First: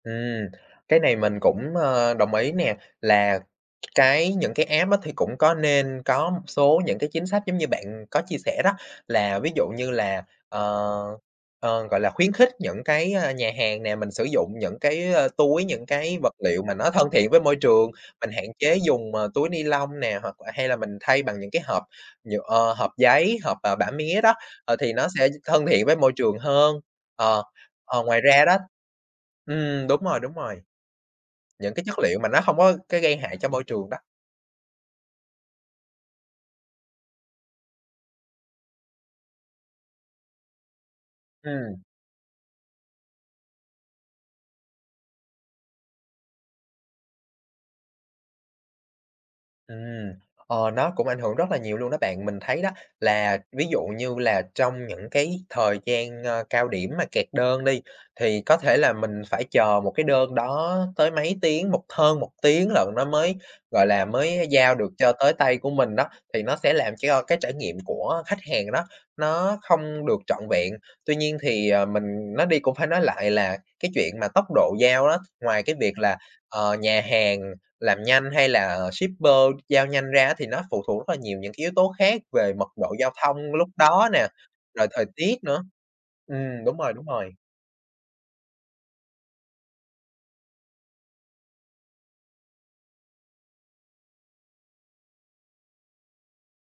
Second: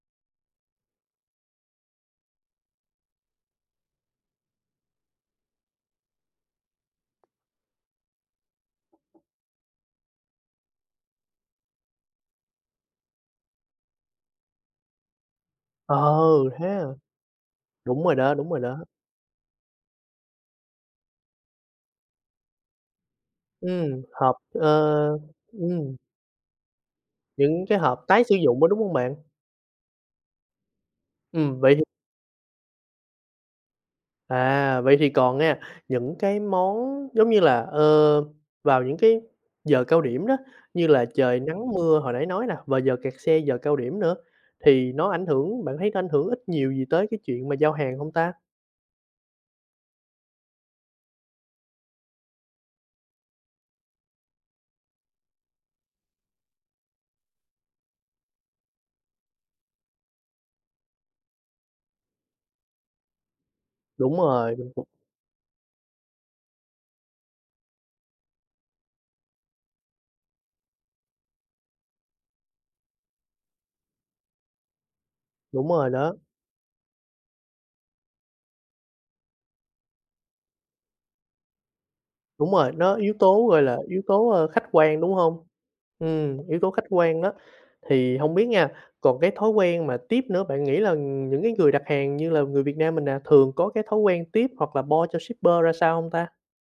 Ừm, cái này mình cũng, ờ, đồng ý nè, là cái những cái app á thì cũng có nên có một số những cái chính sách giống như bạn, ừm, có chia sẻ đó. Là ví dụ như là, ờ, ờ, gọi là, khuyến khích những cái, a, nhà hàng nè, mình sử dụng những cái, a, túi, những Ờ, cái vật liệu thế mà à? nó thân thiện với môi trường, Đúng rồi mình đó, hạn đúng rồi chế đó. dùng, à, túi ni-lông nè, hoặc l hay là mình thay bằng những cái hộp nhựa ờ, hộp giấy, hộp, ờ, bã Ừm, mía đó, hộp ờ, ờ, thì nó sẽ th thân thiện với ừm. môi trường hơn. Ờ, Những cái ờ, hộp ngoài tái sử ra đó dụng đó, đúng hông bạn? ừm, đúng rồi, đúng rồi, Ừm, những vậy thì cái chất liệu mà nó hông có cái gây hại cho môi trường đó. À, vậy thì còn nghe, những cái món, giống như là, ơ, vào những cái giờ cao điểm đó, như là trời nắng, Ừm. mưa, hồi nãy nói nè, và giờ kẹt xe, giờ cao điểm nữa thì nó ảnh hưởng bạn thấy nó ảnh hưởng ít nhiều gì tới cái chuyện mà giao hàng hông ta? Ừm, ờ, nó cũng ảnh hưởng rất là nhiều luôn đó bạn. Mình thấy đó, là ví dụ như là trong những cái thời gian, a, cao điểm mà kẹt đơn đi, thì có thể là mình phải chờ một cái đơn đó tới mấy tiếng, một hơn 1 tiếng lận nó mới, gọi là, Đúng mới rồi giao [unintelligible] được cho tới tay của mình đó, thì nó sẽ làm cho cái trải nghiệm của khách hàng đó, nó không được trọn vẹn. Tuy nhiên thì, ờ, mình nói đi cũng phải nói lại, là cái chuyện mà tốc độ giao á, ngoài Đúng cái rồi việc đó. là, ờ, nhà hàng làm nhanh hay là shipper giao nhanh ra á, thì nó phụ thuộc rất là nhiều những cái yếu tố khác Đúng về mật rồi, độ nó giao yếu thông tố, gọi lúc là, yếu đó nè, tố, a, khách rồi quan, thời đúng tiết hông? nữa. Ừm, yếu Ừm, tố đúng khách rồi, đúng quan đó, rồi. thì hông biết nha, còn cái thói quen mà tiếp nữa, bạn nghĩ là, ừm, những cái người đặt hàng như là người Việt Nam mình nè, thường có cái thói quen tip hoặc là bo cho shipper ra sao hông ta?